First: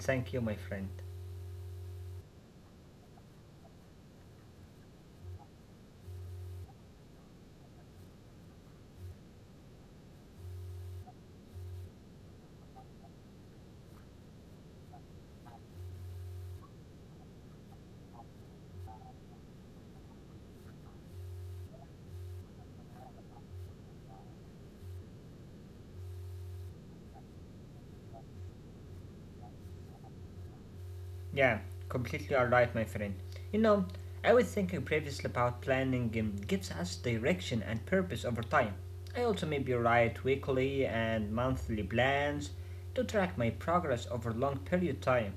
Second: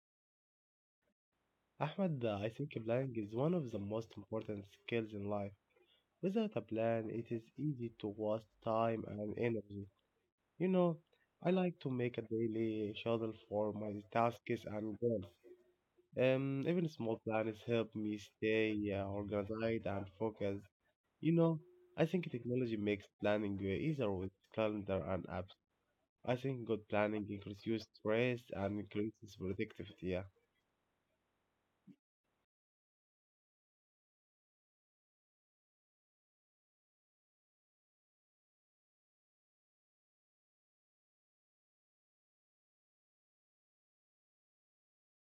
thank you, my friend. Ahmed, I think planning is one of the most important skills in life. Without a plan, it is easy to waste time and energy. You know, I like to make a daily schedule for my tasks and goals. Even small plans help me stay organized and focused. You know, I think technology makes planning easier with calendar and apps. I think good planning can reduce stress and increases productivity. Yeah. Yeah, completely alright, my friend. You know, I was thinking previously about planning gives us direction and purpose over time. I also maybe write weekly and monthly plans to track my progress over long period time.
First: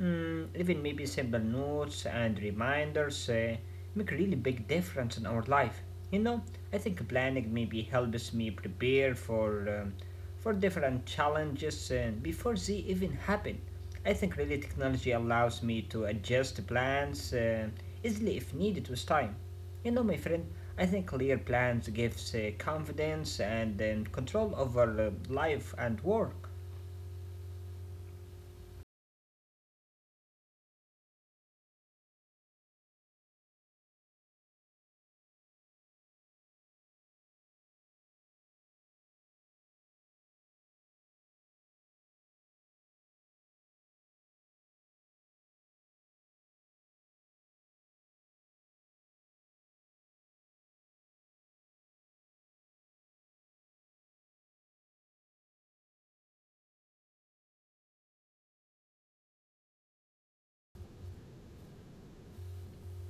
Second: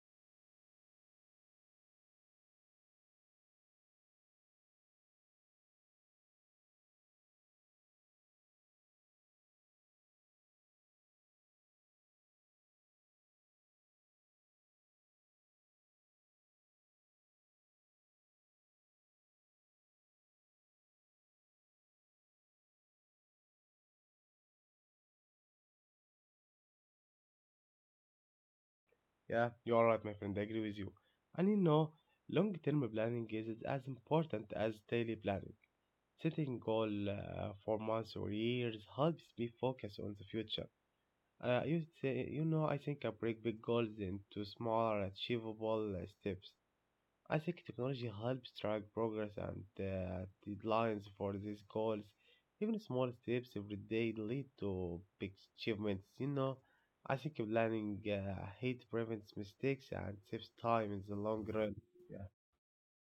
Even maybe simple notes and reminders make a really big difference in our life. You know, I think planning maybe helps me prepare for different challenges before they even happen. I think really technology allows me to adjust plans easily if needed with time. You know, my friend, I think clear plans gives confidence and control over life and work. Yeah, you are right, my friend. I agree with you. And you know, Long term planning is as important as daily planning. Setting goal for months or years helps me focus on the future. You, th- you know, I think I break big goals into smaller, achievable steps. I think technology helps track progress and deadlines for these goals. Even small steps every day lead to big achievements. I think planning ahead prevents mistakes and saves time in the long run. Yeah,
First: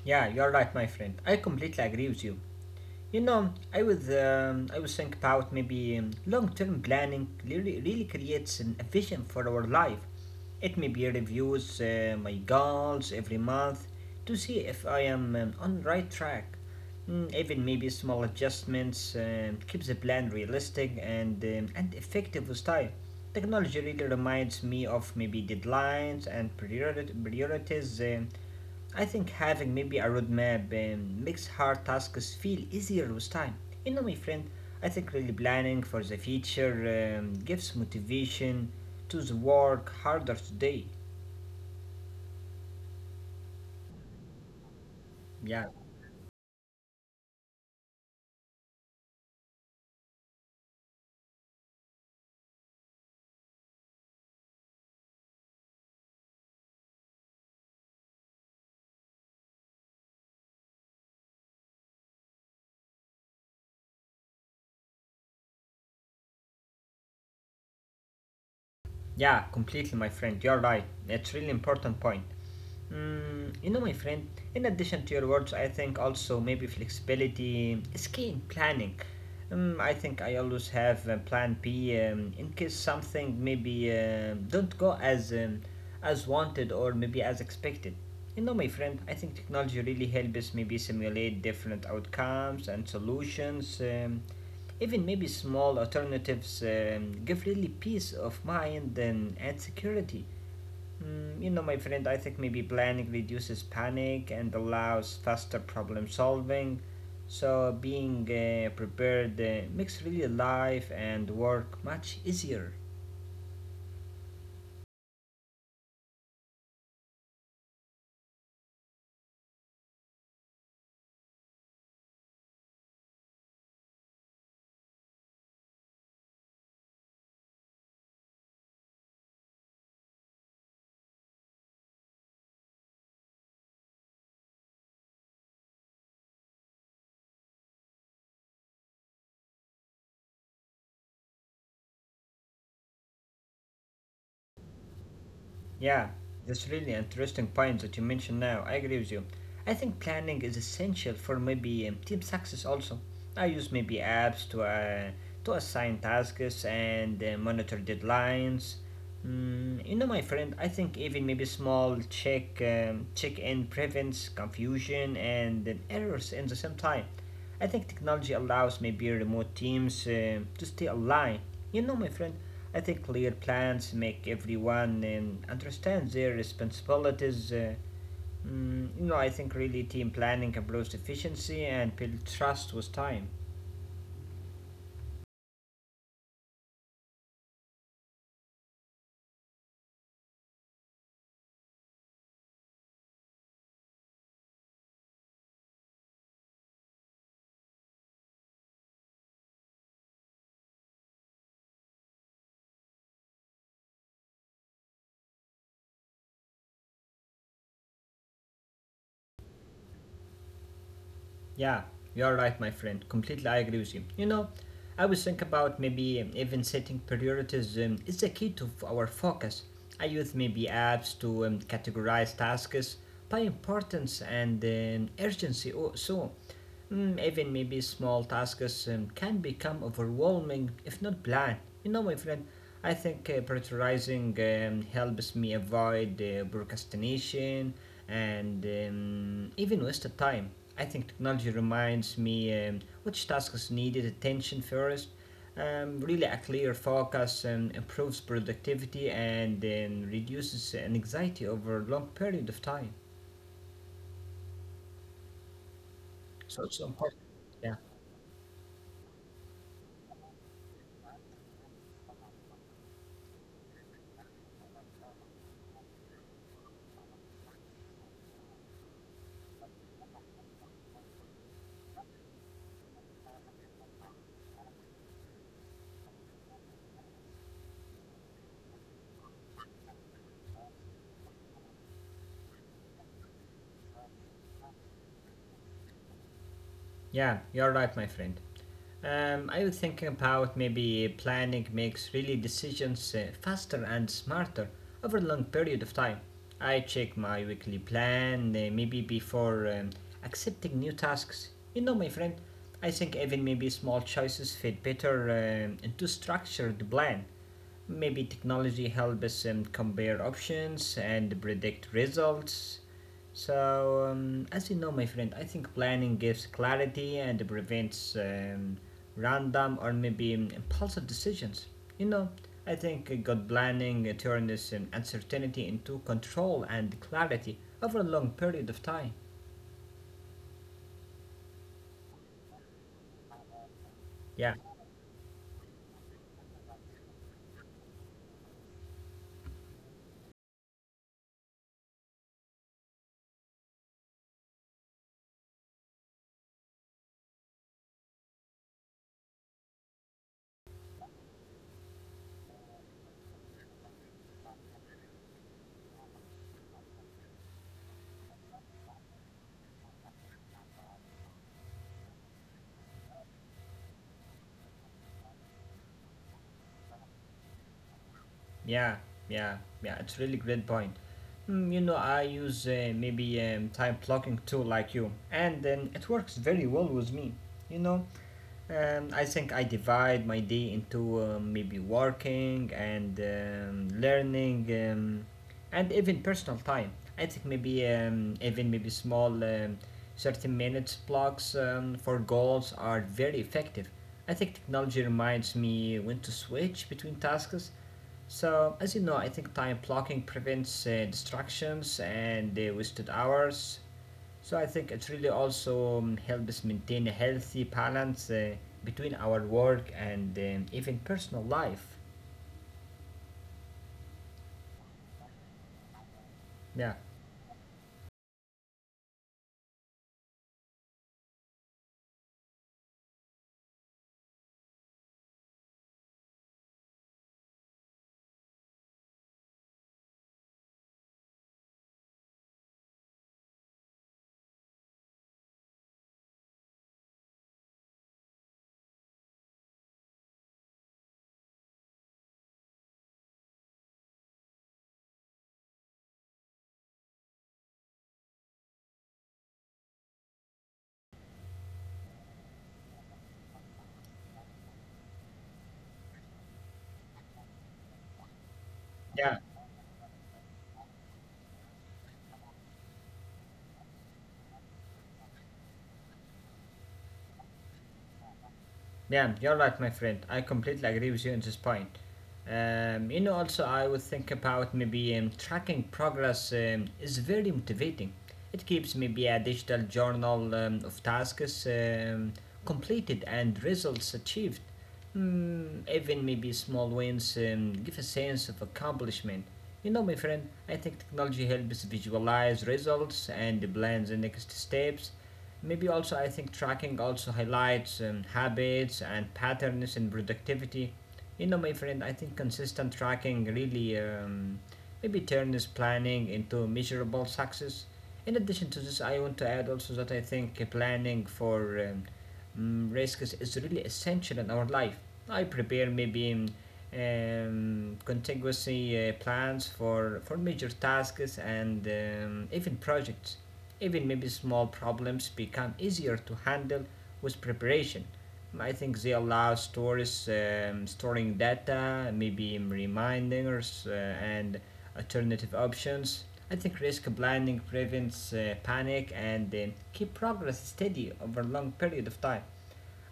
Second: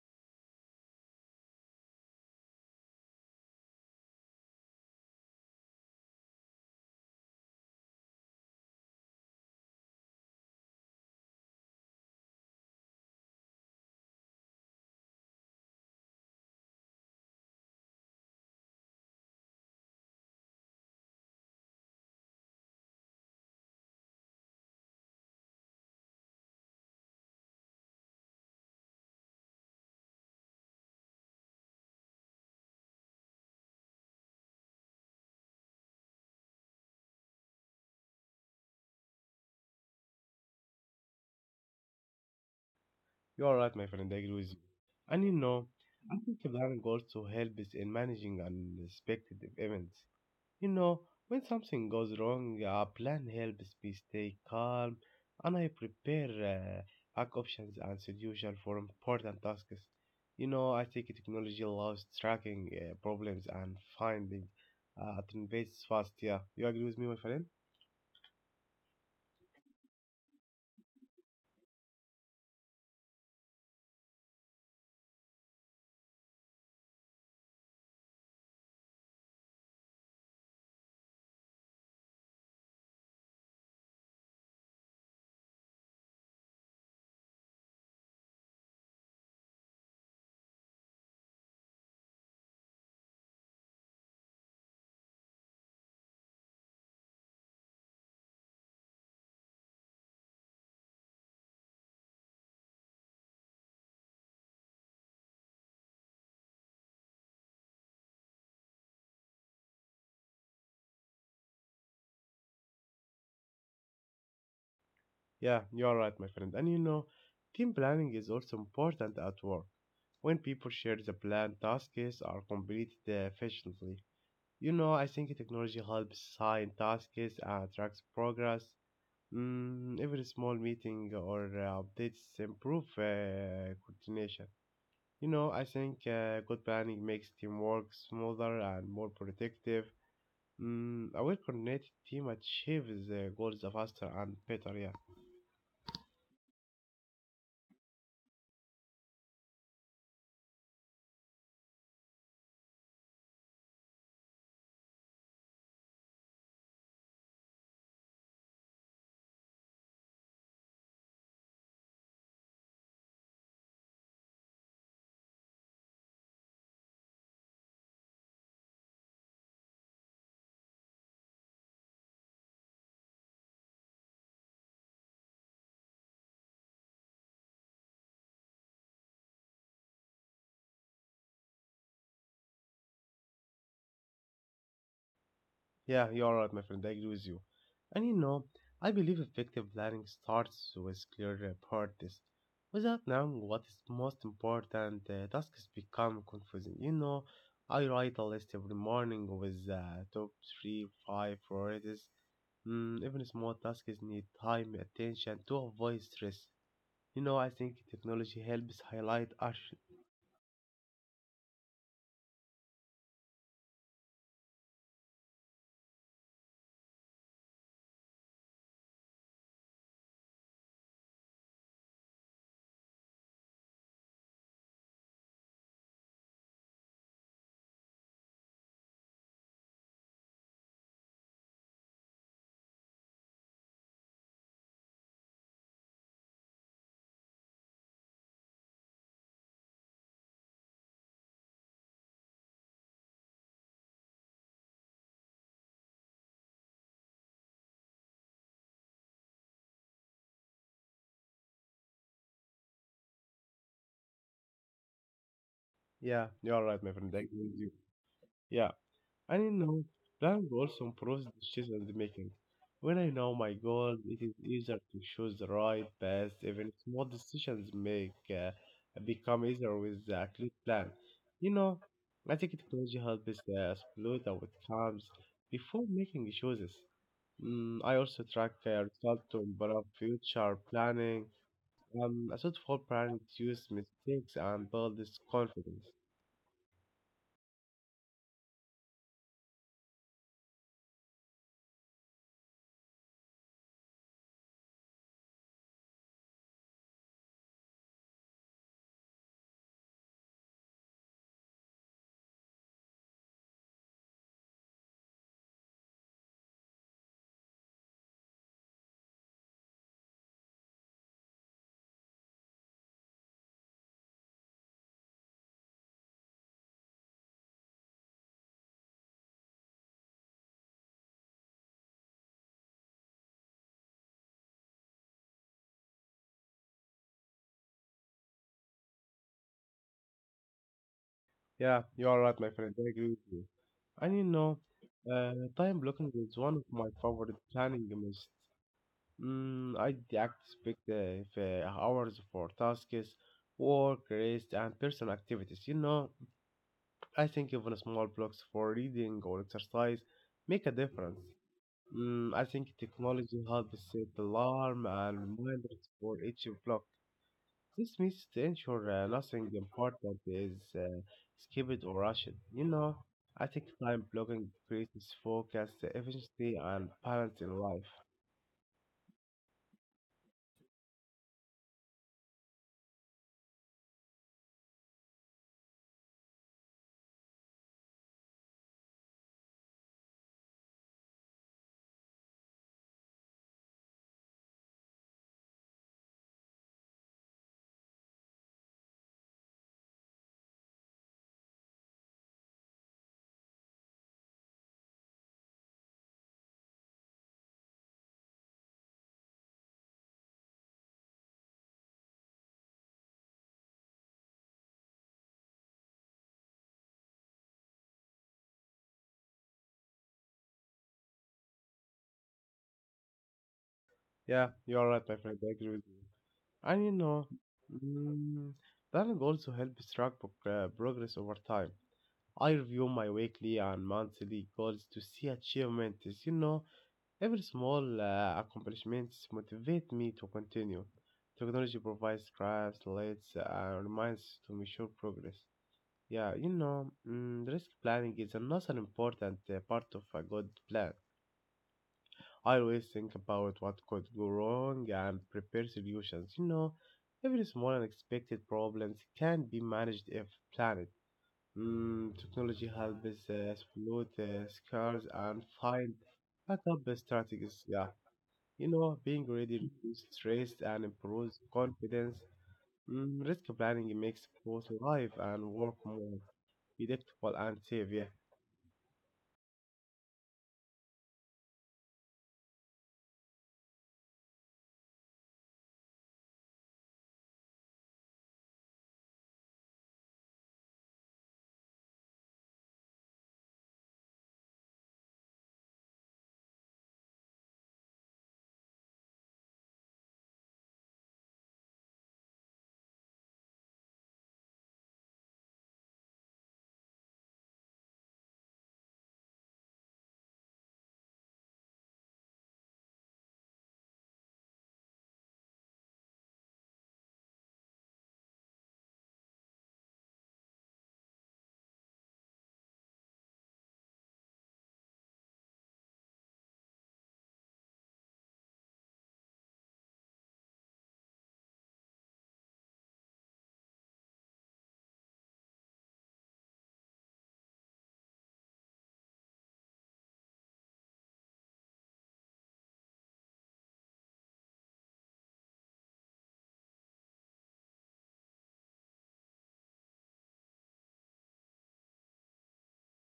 Yeah, you're right, my friend. I completely agree with you. You know, I was thinking about maybe long-term planning, really, really creates a vision for our life. It maybe reviews my goals every month to see if I am on the right track. Even maybe small adjustments keeps the plan realistic and effective with time. Technology really reminds me of maybe deadlines and priorities. I think having maybe a roadmap makes hard tasks feel easier with time. You know, my friend, I think really planning for the future gives motivation to the work harder today. you are right, my friend. I agree with you. And you know, Yeah. I think planning also helps in managing unexpected events. You know, when something goes wrong, a plan helps me stay calm and I prepare back options and solutions for important tasks. I think technology allows tracking problems and finding alternatives fast. Yeah, you agree with me, my friend? Yeah, completely, my friend. You're right. It's really important point. You know, my friend. In addition to your words, I think also maybe flexibility is key in planning. I think I always have a plan B in case something maybe don't go as as wanted or maybe as expected. You know, my friend. I think technology really helps us maybe simulate different outcomes and solutions. Even maybe small alternatives give really peace of mind and security. You know, my friend, I think maybe planning reduces panic and allows faster problem solving. So, being prepared makes really life and work much easier. Yeah, you are right, my friend. Team planning is also important at work. When people share the plan, tasks are completed efficiently. I think technology helps assign tasks and tracks progress. Every small meeting or updates improve coordination. I think good planning makes teamwork smoother and more productive. A well-connected team achieves their goals faster and better. Yeah. Yeah, that's really interesting point that you mentioned now. I agree with you. I think planning is essential for maybe team success also. I use maybe apps to assign tasks and monitor deadlines. You know, my friend, I think even maybe small check in prevents confusion and errors in the same time. I think technology allows maybe remote teams to stay aligned. You know, my friend, I think clear plans make everyone understand their responsibilities. You know, I think really team planning improves efficiency and build trust with time. Yeah, you're right, my friend. I agree with you. And you know, I believe effective planning starts with clear priorities. Without knowing what is most important, tasks become confusing. I write a list every morning with top three, five priorities. Even small tasks need time, attention to avoid stress. I think technology helps highlight action. Yeah, you're right, my friend. Completely, I agree with you. You know, I was thinking about maybe even setting priorities is the key to our focus. I use maybe apps to categorize tasks by importance and urgency. So even maybe small tasks can become overwhelming if not planned. You know, my friend, I think prioritizing helps me avoid procrastination and even wasted time. I think technology reminds me which tasks needed attention first. Really, a clear focus improves productivity and reduces anxiety over a long period of time. Yeah, So you're it's right, my important. friend. I agree with Yeah, you. Yeah. And you know, Planning also improves decision making. When I know my goals, it is easier to choose the right path. Even small decisions make become easier with a clear plan. You know, I think technology helps us explore the outcomes before making choices. I also track results to improve future planning. A thoughtful plan reduces mistakes and builds confidence. yeah, you're right, my friend. I was thinking about maybe planning makes really decisions faster and smarter over a long period of time. I check my weekly plan maybe before accepting new tasks. You know, my friend, I think even maybe small choices fit better into structured plan. Maybe technology helps us compare options and predict results. So, as you know, my friend, I think planning gives clarity and prevents random or maybe impulsive decisions. You know, I think good planning turns uncertainty into control and clarity over a long period of time. Yeah, you are right, my friend. I agree with you. And you Yeah. know, Time blocking is one of my favorite planning methods. I expect if, hours for tasks, work, rest, and personal activities. I think even small blocks for reading or exercise make a difference. I think technology helps set alarm and reminders for each block. This means to ensure nothing important is uh, skipped or rushed. I think time blocking creates focus, efficiency, and balance in life. Yeah, yeah, yeah. It's really great point. You know, I use maybe time blocking tool like you, and it works very well with me. You know, I think I divide my day into maybe working and learning and even personal time. I think maybe even maybe small 30 minutes blocks for goals are very effective. I think technology reminds me when to switch between tasks, so, as you know, I think time blocking prevents distractions and wasted hours. So, I think it really also helps maintain a healthy balance between our work and even personal life. Yeah, you're right, my friend. I agree with you. And you Yeah, know, mm, Planning also helps track progress over time. I review my weekly and monthly goals to see achievements. Every small accomplishment motivates me to continue. Technology provides graphs, lights, and reminds to measure progress. Yeah. Risk planning is another important part of a good plan. I always think about what could go wrong and prepare solutions. Every small unexpected problems can be managed if planned. Technology helps us exploit scars and find backup strategies. Yeah. Being yeah. ready reduces stress and improves confidence. Risk planning makes both life and work more predictable and safe. Yeah, Yeah, you're right, my friend. I completely agree with you on this point. You know, also, I would think about maybe tracking progress is very motivating. It keeps maybe a digital journal of tasks completed and results achieved. Even maybe small wins give a sense of accomplishment. You know, my friend, I think technology helps visualize results and plan the next steps. Maybe also I think tracking also highlights habits and patterns in productivity. You know, my friend, I think consistent tracking really maybe turns planning into measurable success. In addition to this, I want to add also that I think planning for risks is really essential in our life. I prepare maybe contingency plans for major tasks and even projects. Even maybe small problems become easier to handle with preparation. I think they allow stores storing data, maybe reminders and alternative options. I think risk blinding prevents panic and keep progress steady over a long period of time.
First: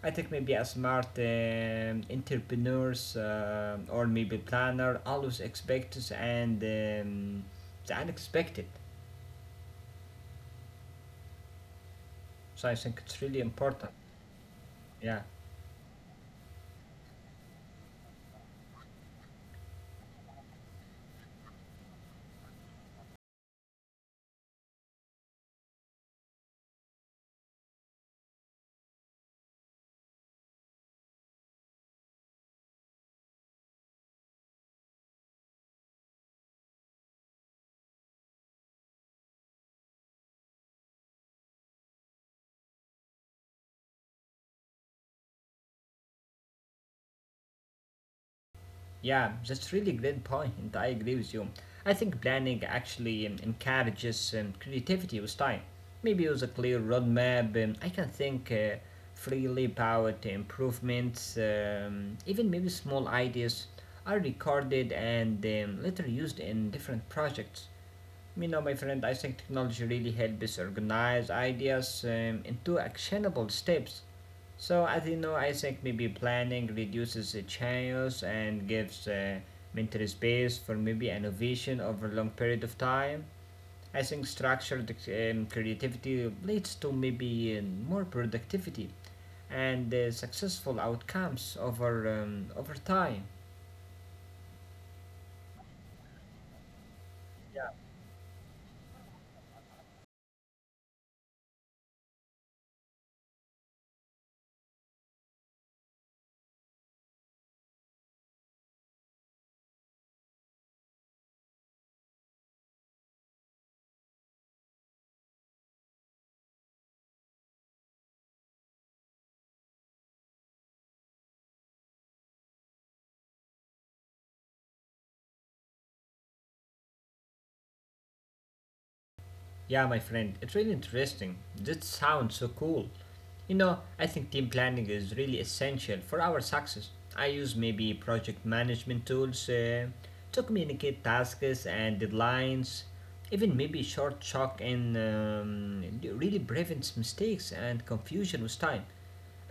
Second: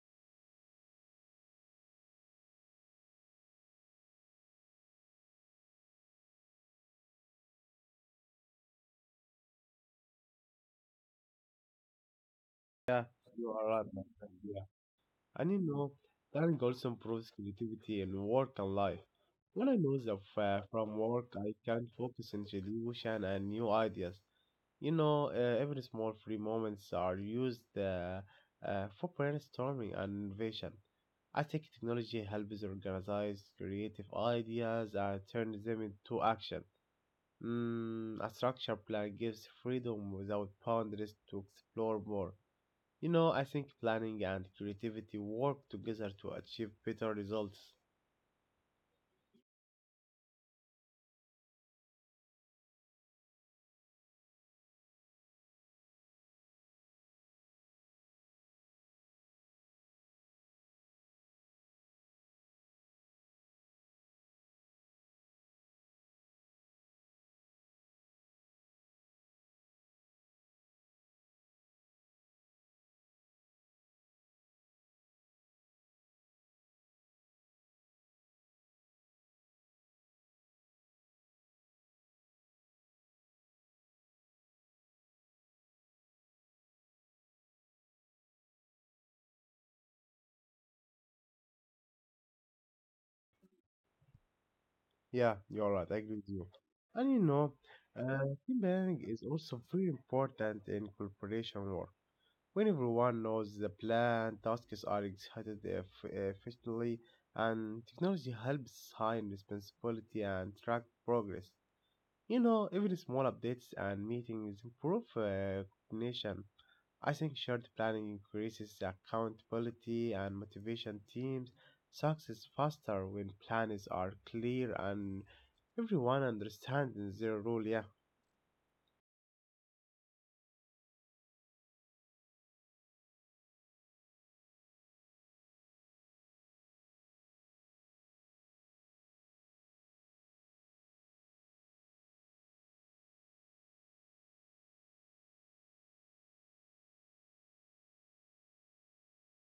I think maybe a smart entrepreneurs or maybe planner always expects and the unexpected. So I think yeah, it's really you are right, important. man. Yeah, And you know, Learning also improves creativity in work and life. When I lose from work, I can focus on solution and new ideas. Every small free moments are used for brainstorming and innovation. I think technology helps organize creative ideas and turn them into action. A structured plan gives freedom without boundaries to explore more. I think planning and creativity work together to achieve better results. yeah, that's really great point. I agree with you. I think planning actually encourages creativity with time. Maybe with a clear roadmap, I can think freely about improvements, even maybe small ideas are recorded and later used in different projects. You know, my friend, I think technology really helps us organize ideas into actionable steps. So, as you know, I think maybe planning reduces the chaos and gives mental space for maybe innovation over a long period of time. I think structured creativity leads to maybe more productivity and successful outcomes over time. Yeah, you're right. I agree with you. And you know, uh, Team planning is also very important in corporation work. When everyone knows the plan, tasks are executed efficiently, and technology helps sign responsibility and track progress. Even small updates and meetings improve coordination. I think shared planning increases accountability and motivation teams. Success faster when plans are clear and everyone understands their role. Yeah, Yeah, my friend, it's really interesting. This sounds so cool. You know, I think team planning is really essential for our success. I use maybe project management tools to communicate tasks and deadlines. Even maybe short chalk and really prevents mistakes and confusion with time.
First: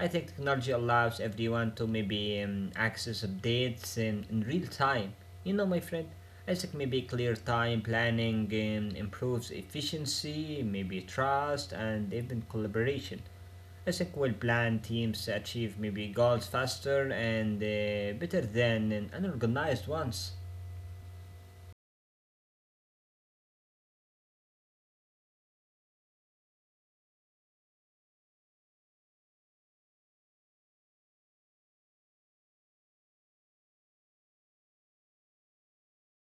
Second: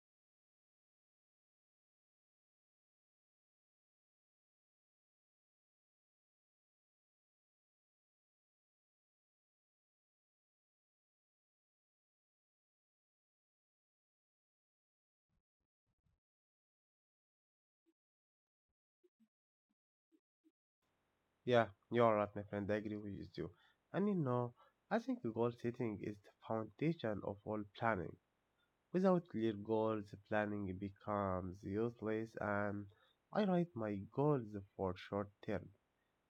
I think technology allows everyone to maybe access updates in real time. You know, my friend, I think maybe clear time planning improves efficiency, maybe trust, and even collaboration. I think well planned teams achieve maybe goals faster and better than unorganized ones. yeah, you're right, my friend. I agree with you too. And you know, I think goal setting is the foundation of all planning. Without clear goals, planning becomes useless. And I write my goals for short term,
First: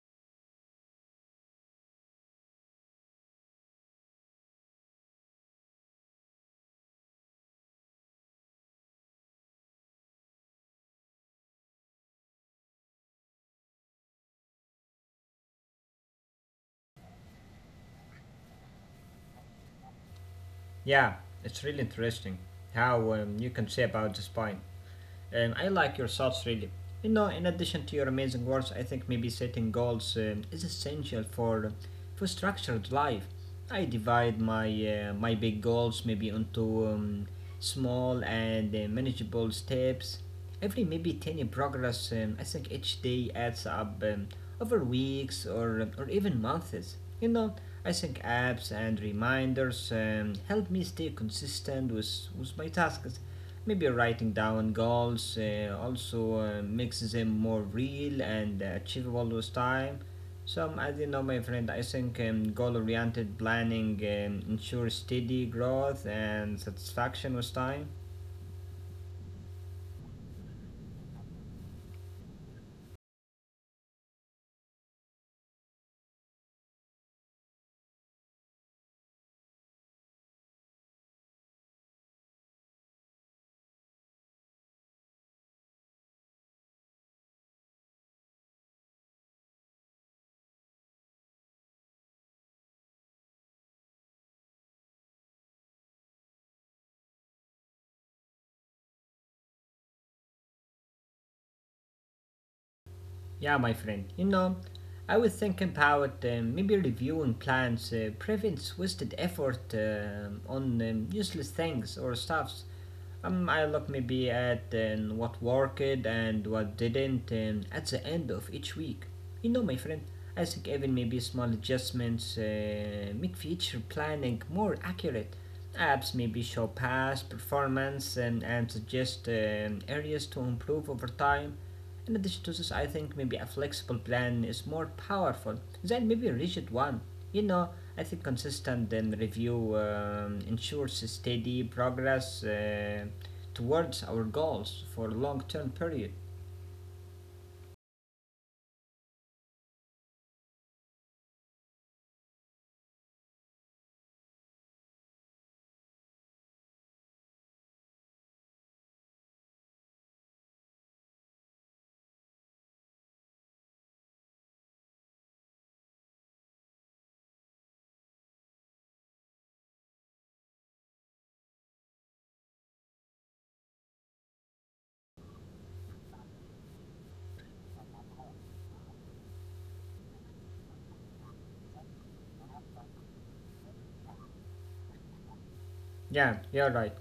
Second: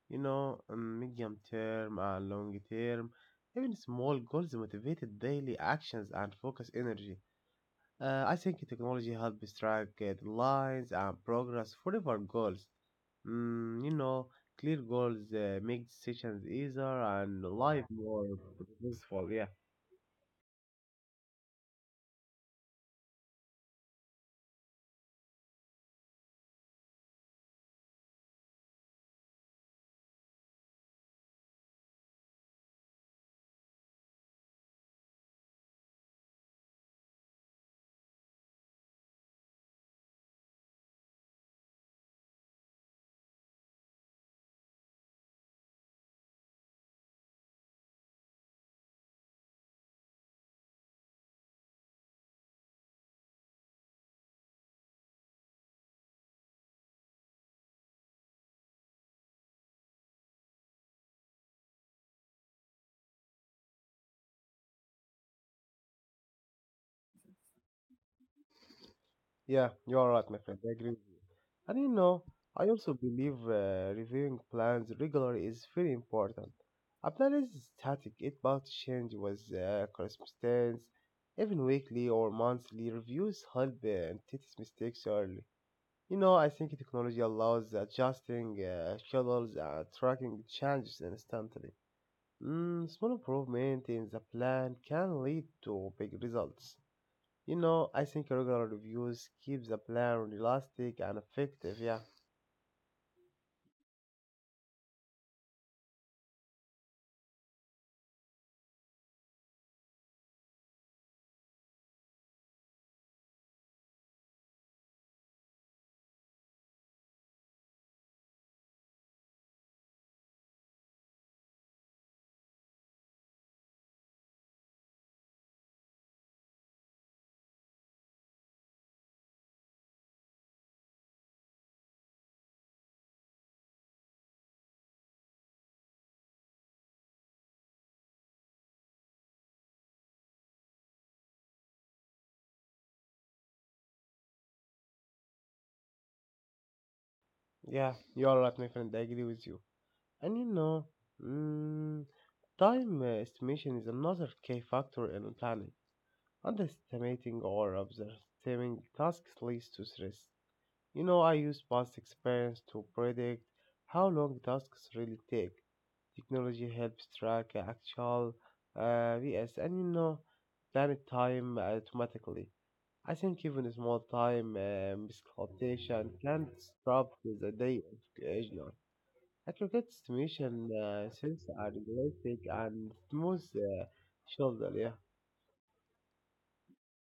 Medium term and long term, even small goals motivated daily actions and focus energy. I think technology helps track lines and progress forever goals. Mm, you know, Clear goals make decisions easier and life more purposeful. Yeah. Yeah, it's really interesting how you can say about the spine. I like your thoughts really. You know, in addition to your amazing words, I think maybe setting goals is essential for structured life. I divide my big goals maybe into small and manageable steps. Every maybe tiny progress, I think each day adds up over weeks or even months. You know, I think apps and reminders help me stay consistent with my tasks. Maybe writing down goals also makes them more real and achievable with time. So, as you know, my friend, I think goal oriented planning ensures steady growth and satisfaction with time. Yeah, you are right, my friend. I agree with you. And you know, I also believe reviewing plans regularly is very important. A plan is static, it must change with circumstance. Even weekly or monthly reviews help and detect mistakes early. I think technology allows adjusting schedules and tracking changes instantly. Small improvement in the plan can lead to big results. I think regular reviews keeps the plan realistic and effective. Yeah, Yeah, my friend, you know, I was thinking about maybe reviewing plans prevents wasted effort on useless things or stuffs. I look maybe at what worked and what didn't at the end of each week. You know, my friend, I think even maybe small adjustments make future planning more accurate. Apps maybe show past performance and suggest areas to improve over time. In addition to this, I think maybe a flexible plan is more powerful than maybe a rigid one. You know, I think consistent and review ensures steady progress towards our goals for long term period. yeah, you're right, my friend. I agree with you. And you know, mm, Time estimation is another key factor in planning. Underestimating or overestimating tasks leads to stress. I use past experience to predict how long tasks really take. Technology helps track actual vs., and plan it time automatically. I think even a small time miscalculation can disrupt the day of occasional. Aggregate stimulation since are realistic and smooth shoulder, yeah. Yeah, you're right.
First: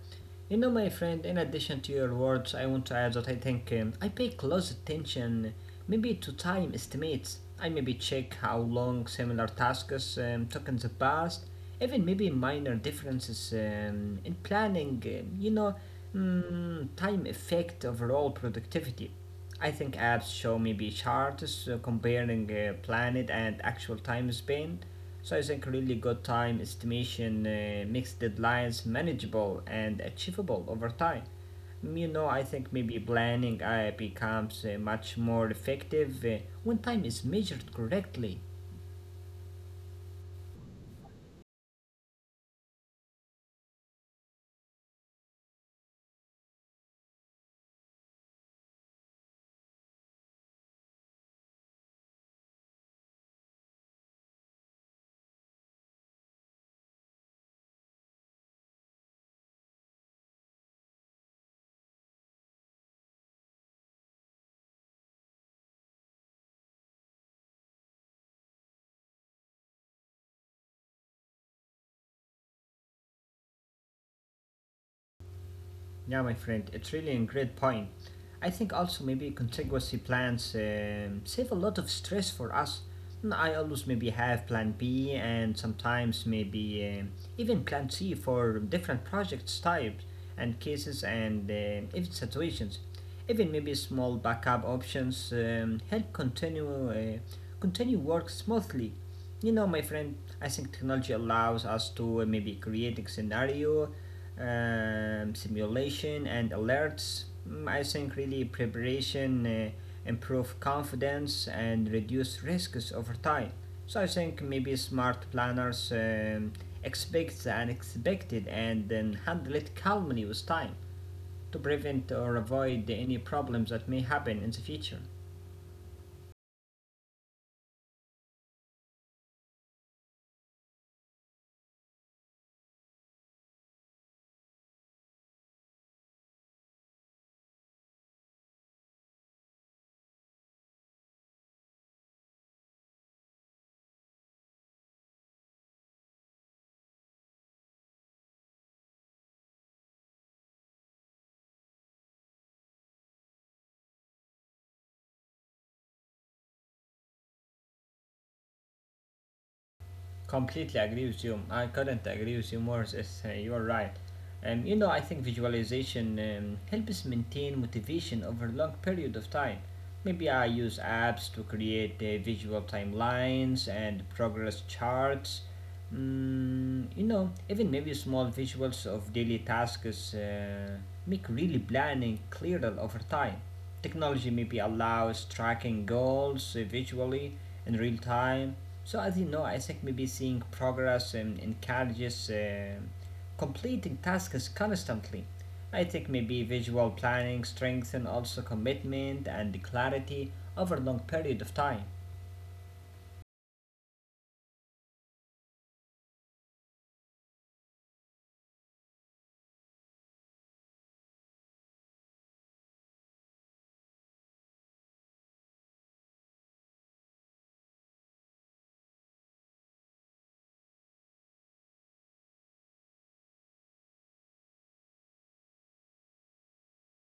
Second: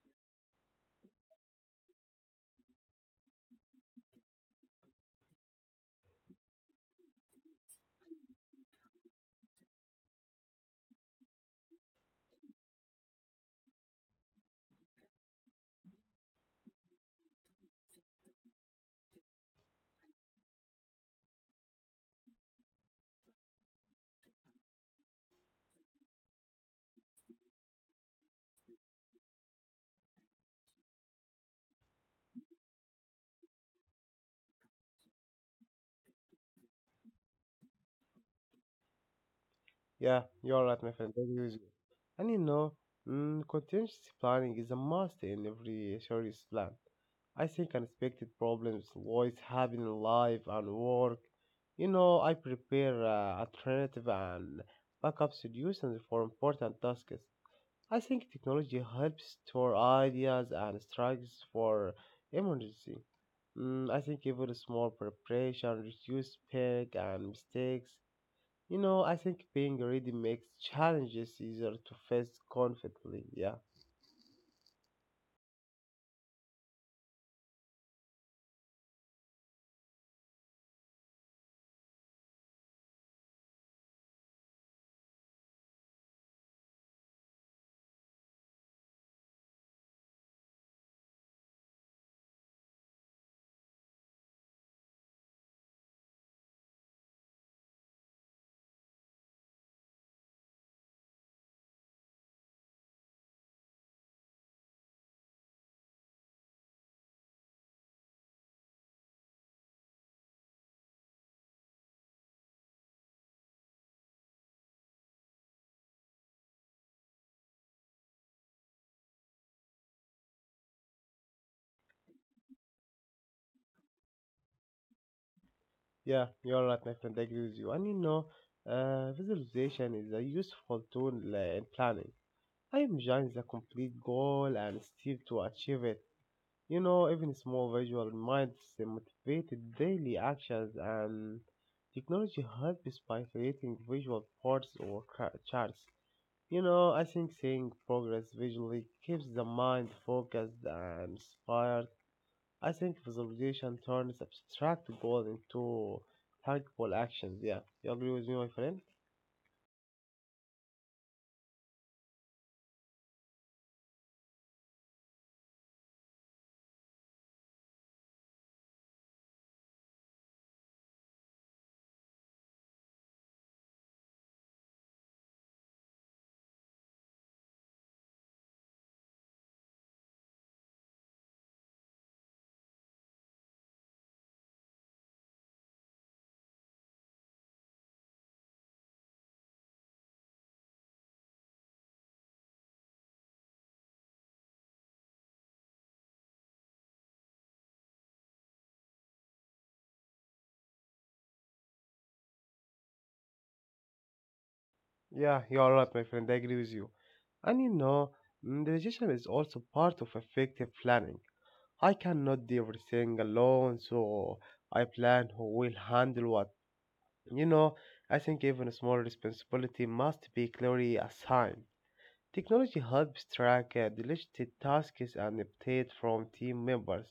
You know, my friend, in addition to your words, I want to add that I think I pay close attention maybe to time estimates. I maybe check how long similar tasks took in the past, even maybe minor differences in planning, you know, time effect overall productivity. I think apps show maybe charts comparing planned and actual time spent, so I think really good time estimation makes deadlines manageable and achievable over time. I think maybe planning becomes much more effective when time is measured correctly. Yeah, you're right, my friend. That's agree. And you know, mm, contingency planning is a must in every serious plan. I think unexpected problems always happen in life and work. I prepare alternative and backup solutions for important tasks. I think technology helps store ideas and strikes for emergency. I think even small preparation reduce panic and mistakes. I think being ready makes challenges easier to face confidently. Yeah, Yeah, my friend, it's really a great point. I think also maybe contiguous plans save a lot of stress for us. Mm, I always maybe have plan B and sometimes maybe even plan C for different projects types and cases and even situations. Even maybe small backup options help continue continue work smoothly. You know, my friend, I think technology allows us to maybe create a scenario simulation and alerts. Mm, I think really preparation improve confidence and reduce risks over time. So I think maybe smart planners expect the unexpected and then handle it calmly with time to prevent or avoid any problems that may happen in the future. yeah, you're right, my friend. I agree with you. Visualization is a useful tool in planning. I imagine the complete goal and step to achieve it. Even small visual reminds them motivated daily actions and technology helps by creating visual ports or charts. I think seeing progress visually keeps the mind focused and inspired. I think visualization turns abstract goals into tangible actions. Yeah, you agree with me, my friend? Completely agree with you. I couldn't agree with you more. It's, you're right. I think visualization helps maintain motivation over a long period of time. Maybe I use apps to create visual timelines and progress charts. Mm, you know, even maybe small visuals of daily tasks make really planning clearer over time. Technology maybe allows tracking goals visually in real time, so, as you know, I think maybe seeing progress and encourages completing tasks constantly. I think maybe visual planning strengthens also commitment and clarity over a long period of time. Yeah, you're right, my friend. I agree with you. And you know, mm, the decision is also part of effective planning. I cannot do everything alone, so I plan who will handle what. You know, I think even small responsibility must be clearly assigned. Technology helps track delegated tasks and update from team members.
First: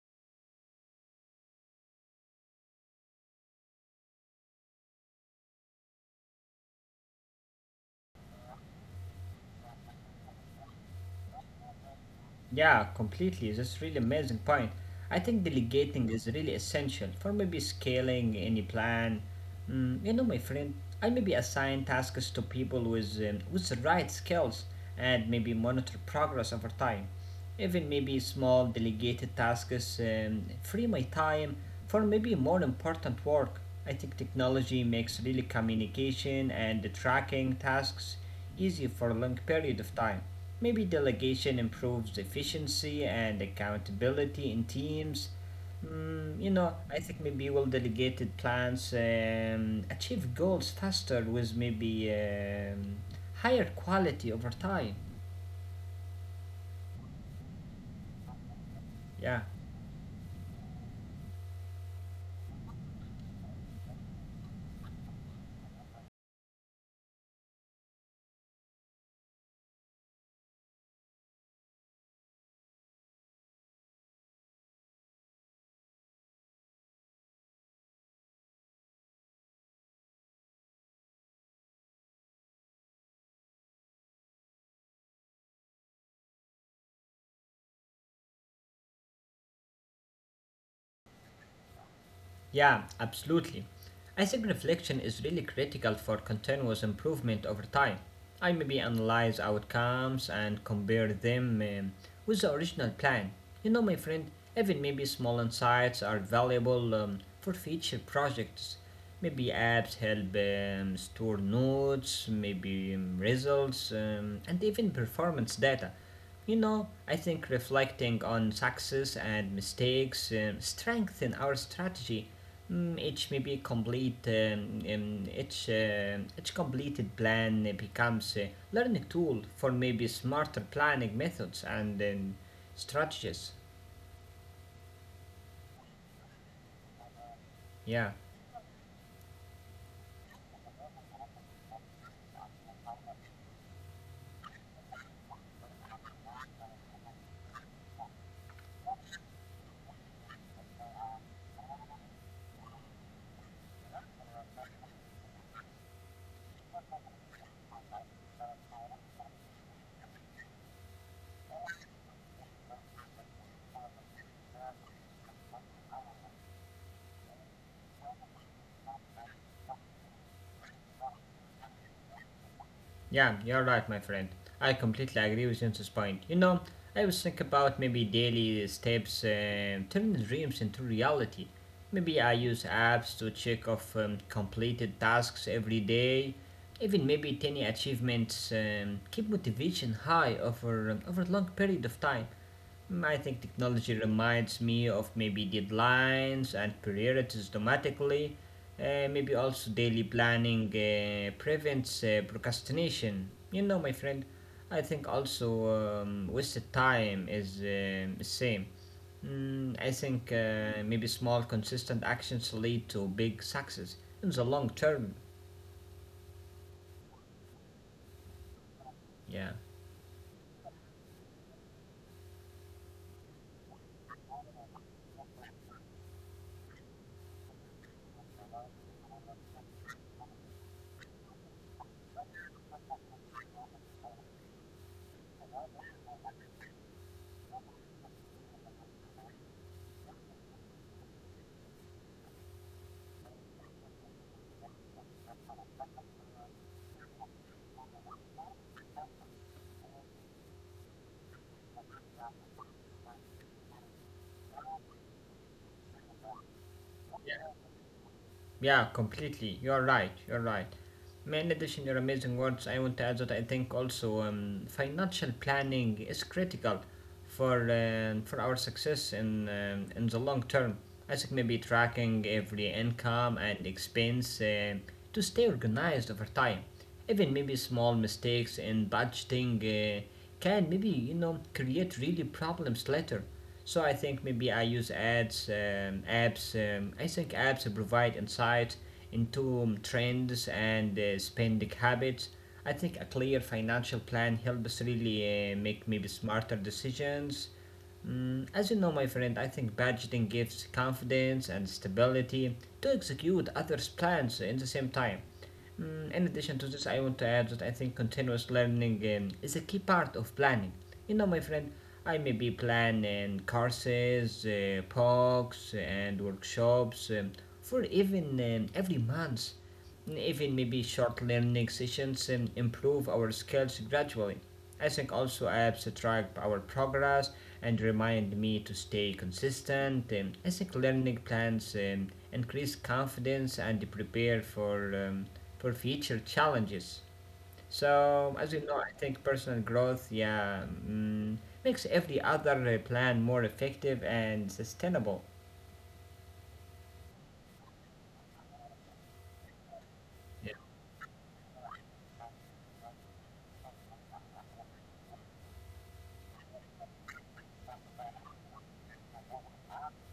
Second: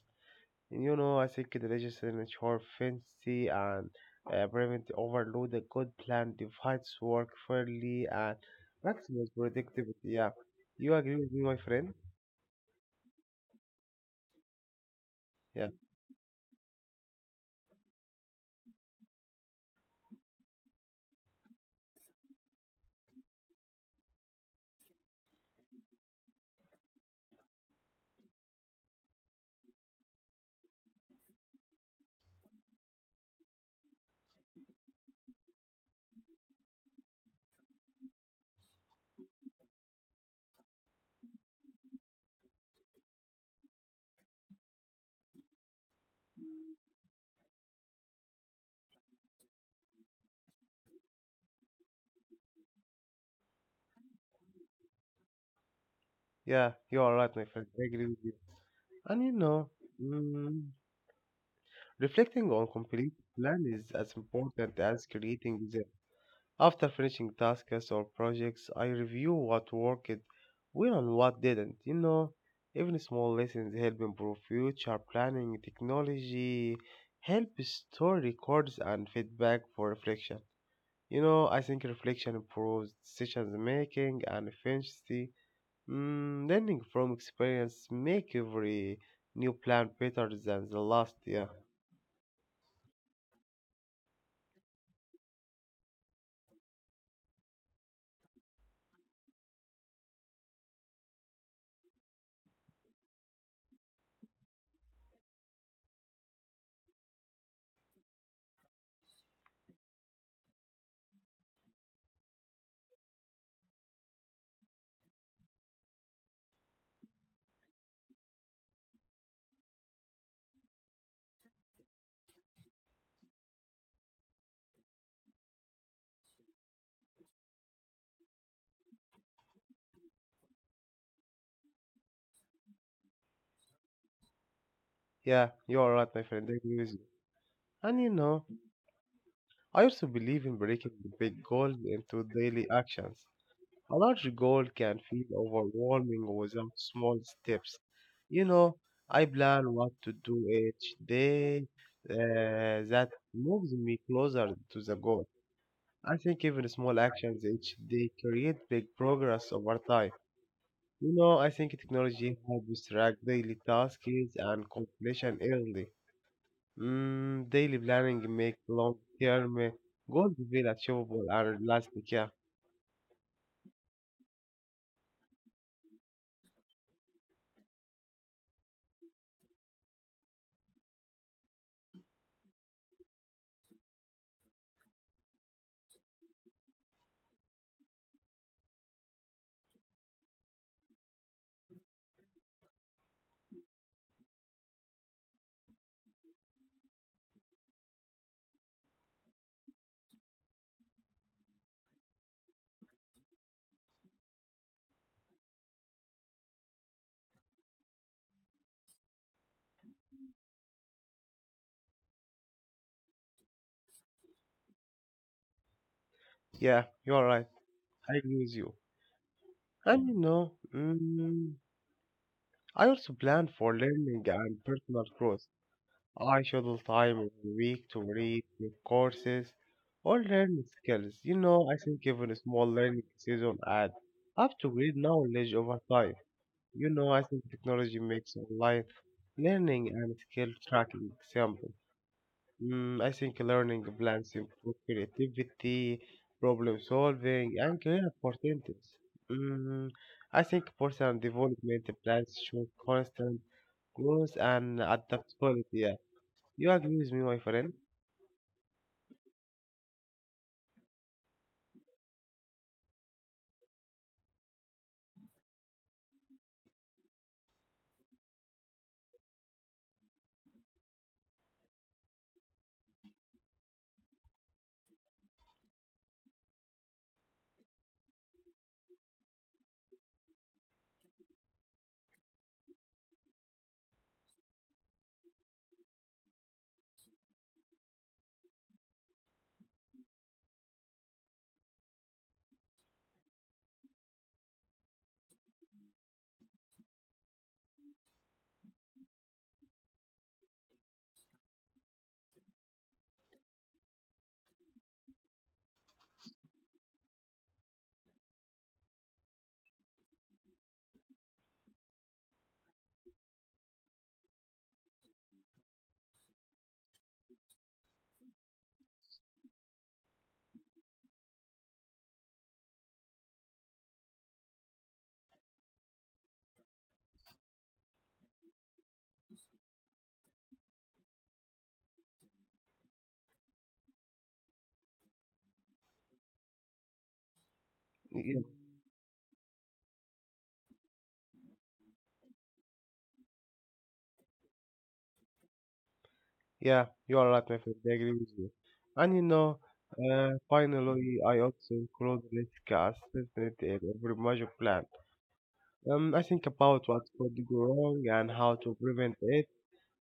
And, I think delegation ensure efficiency and prevent overload. A good plan divides work fairly and maximizes productivity. Yeah, you agree with me, my friend? Yeah, completely. That's really amazing point. I think Yeah, delegating is really essential for maybe scaling any plan. Mm, you know, my friend, I maybe assign tasks to people with the right skills and maybe monitor progress over time. Even maybe small delegated tasks free my time for maybe more important work. I think technology makes really communication and the tracking tasks easy for a long period of time. Maybe delegation improves efficiency and accountability in teams. Mm, you know, I think maybe well delegated plans achieve goals faster with maybe higher quality over time. yeah, you are right, my friend. I agree with you. And Yeah. you know, mm, Reflecting on complete plan is as important as creating them. After finishing tasks or projects, I review what worked well and what didn't. Even small lessons help improve future planning. Technology help store records and feedback for reflection. I think reflection improves decision making and efficiency. Learning from experience make every new plan better than the last. Yeah, Yeah, absolutely. I think reflection is really critical for continuous improvement over time. I maybe analyze outcomes and compare them with the original plan. You know, my friend, even maybe small insights are valuable for future projects. Maybe apps help store notes, maybe results, and even performance data. You know, I think reflecting on success and mistakes strengthen our strategy. Mm, Each maybe complete each completed plan becomes a learning tool for maybe smarter planning methods and strategies. yeah, you are right, my friend. I agree with you. Yeah. And you know, I also believe in breaking the big goals into daily actions. A large goal can feel overwhelming without small steps. You know, I plan what to do each day. That moves me closer to the goal. I think even small actions each day create big progress over time. I think technology helps track daily tasks and completion early. Daily planning makes long-term goals feel achievable and realistic. Yeah, Yeah, you're right, my friend. I completely agree with James's point. You know, I was thinking about maybe daily steps, turning dreams into reality. Maybe I use apps to check off completed tasks every day. Even maybe tiny achievements keep motivation high over a long period of time. Mm, I think technology reminds me of maybe deadlines and priorities automatically. Maybe also daily planning prevents procrastination. You know, my friend, I think also wasted time is the same. Mm, I think maybe small, consistent actions lead to big success in the long term. yeah, you are right. I agree with you. Yeah. And you know, mm, I also plan for learning and personal growth. I schedule time every week to read new courses or learn skills. I think even a small learning season adds up to great knowledge over time. I think technology makes online learning and skill tracking simple. I think learning plans improve creativity, problem solving, and career opportunities. Mm, I think personal development plans show constant growth and adaptability. Yeah. You agree with me, my friend? Yeah, completely. You're right. You're right. In addition to your amazing words, I want to add that I think also financial planning is critical for our success in the long term. I think maybe tracking every income and expense to stay organized over time. Even maybe small mistakes in budgeting can maybe you know create really problems later. So I think maybe I use apps. I think apps provide insight into trends and spending habits. I think a clear financial plan helps really make maybe smarter decisions. Mm, as you know, my friend, I think budgeting gives confidence and stability to execute others' plans in the same time. Mm, in addition to this, I want to add that I think continuous learning is a key part of planning. You know, my friend, I may be planning courses, talks, and workshops for even every month, even maybe short learning sessions and improve our skills gradually. I think also apps track our progress and remind me to stay consistent. I think learning plans increase confidence and prepare for future challenges. So Yeah, as you know, I think personal growth, yeah, mm, makes every other plan more effective and sustainable. yeah, you are right, my friend. I agree with you. And you know, Yeah, Finally, I also include risk assessment in every major plan. I think about what could go wrong and how to prevent it.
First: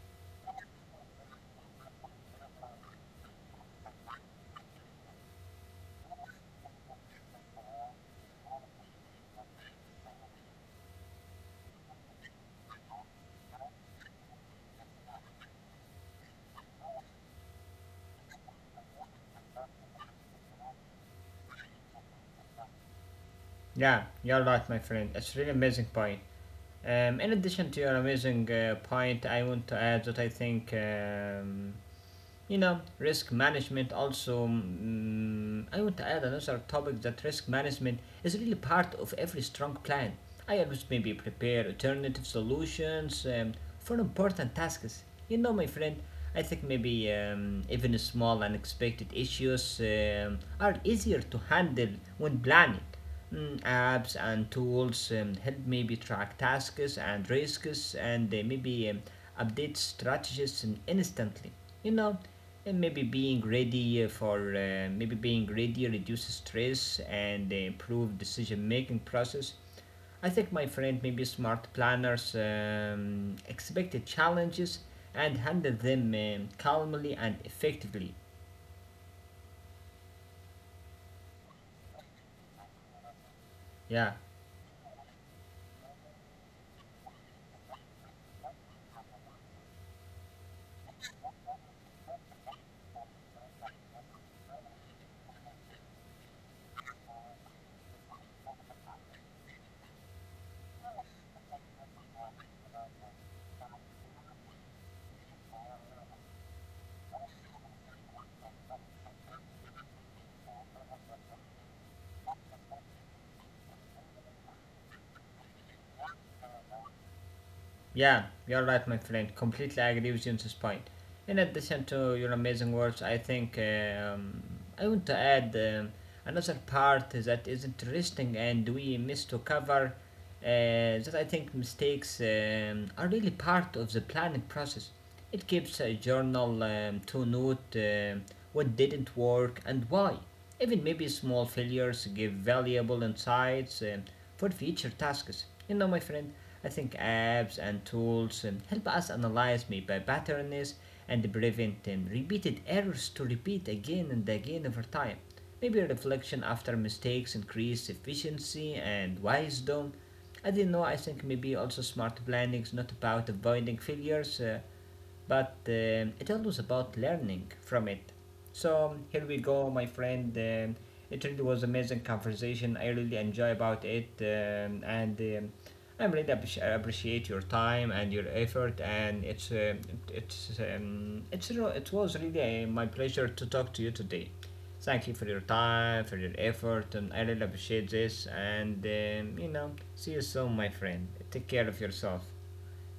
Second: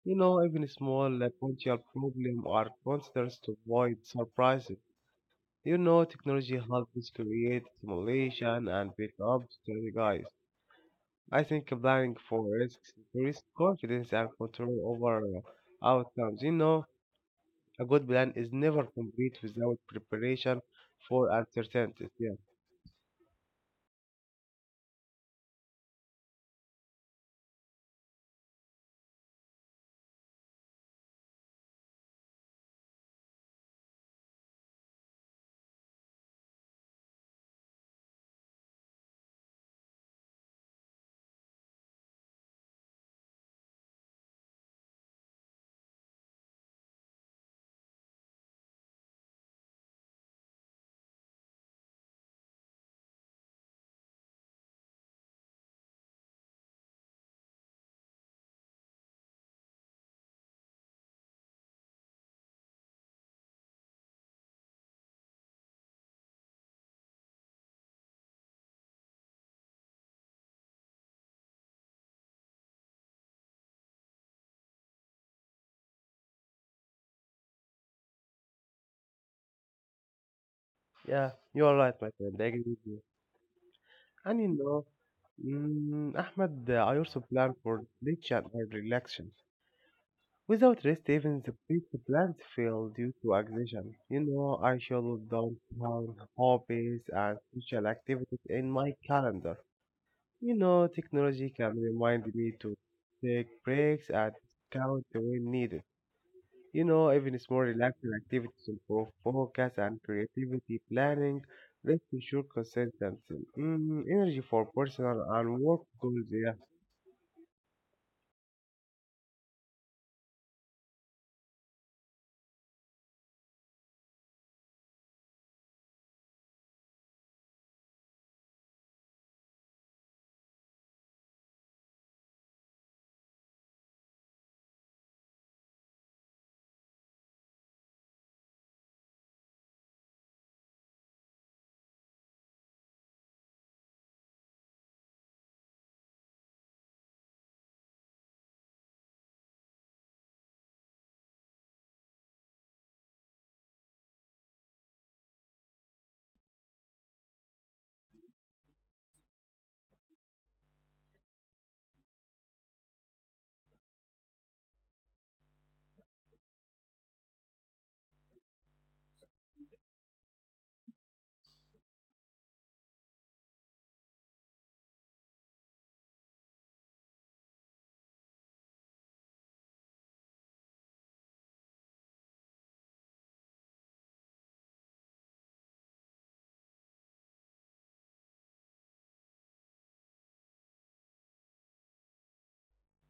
Even small potential problems are considers to avoid surprises. Technology helps us create simulation and pick up strategies. I think planning for risks increases confidence and control over outcomes. A good plan is never complete without preparation for uncertainties. Yeah, yeah, you're right, my friend. It's really amazing point. In addition to your amazing point, I want to add that I think, risk management also. I want to add another topic that risk management is really part of every strong plan. I always maybe prepare alternative solutions for important tasks. You know, my friend, I think maybe even small unexpected issues are easier to handle when planning. Mm, apps and tools help maybe track tasks and risks and maybe update strategies instantly. You know, and maybe being ready reduces stress and improve decision making process. I think my friend maybe smart planners expected challenges and handle them calmly and effectively. yeah, you are right, my friend. I agree with you. Yeah. And you know, mm, Ahmed, I also plan for nature and relaxation. Without rest, even the best plans fail due to exhaustion. I schedule downtown hobbies and social activities in my calendar. Technology can remind me to take breaks and count when needed. Even small relaxing activities improve focus and creativity planning. Rest ensure consistency. Energy for personal and work goals. Yeah. Yeah, you're right, my friend. Completely agree with you on this point. In addition to your amazing words, I think I want to add another part that is interesting and we miss to cover. That I think mistakes are really part of the planning process. It keeps a journal to note what didn't work and why. Even maybe small failures give valuable insights for future tasks. You know, my friend, I think apps and tools help us analyze maybe patterns and prevent repeated errors to repeat again and again over time. Maybe reflection after mistakes increase efficiency and wisdom. I do not know, I think maybe also smart planning is not about avoiding failures, but it all was about learning from it. So here we go, my friend. It really was amazing conversation. I really enjoy about it, and I really appreciate your time and your effort. And it's it was really my pleasure to talk to you today. Thank you for your time, for your effort, and I really appreciate this. And you know, see you soon, my friend. Take care of yourself.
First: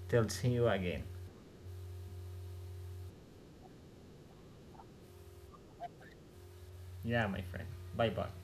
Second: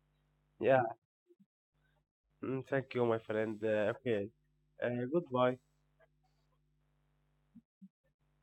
Till see you Yeah. again. Thank you, my friend. Okay. Goodbye. Yeah, my friend. Bye bye.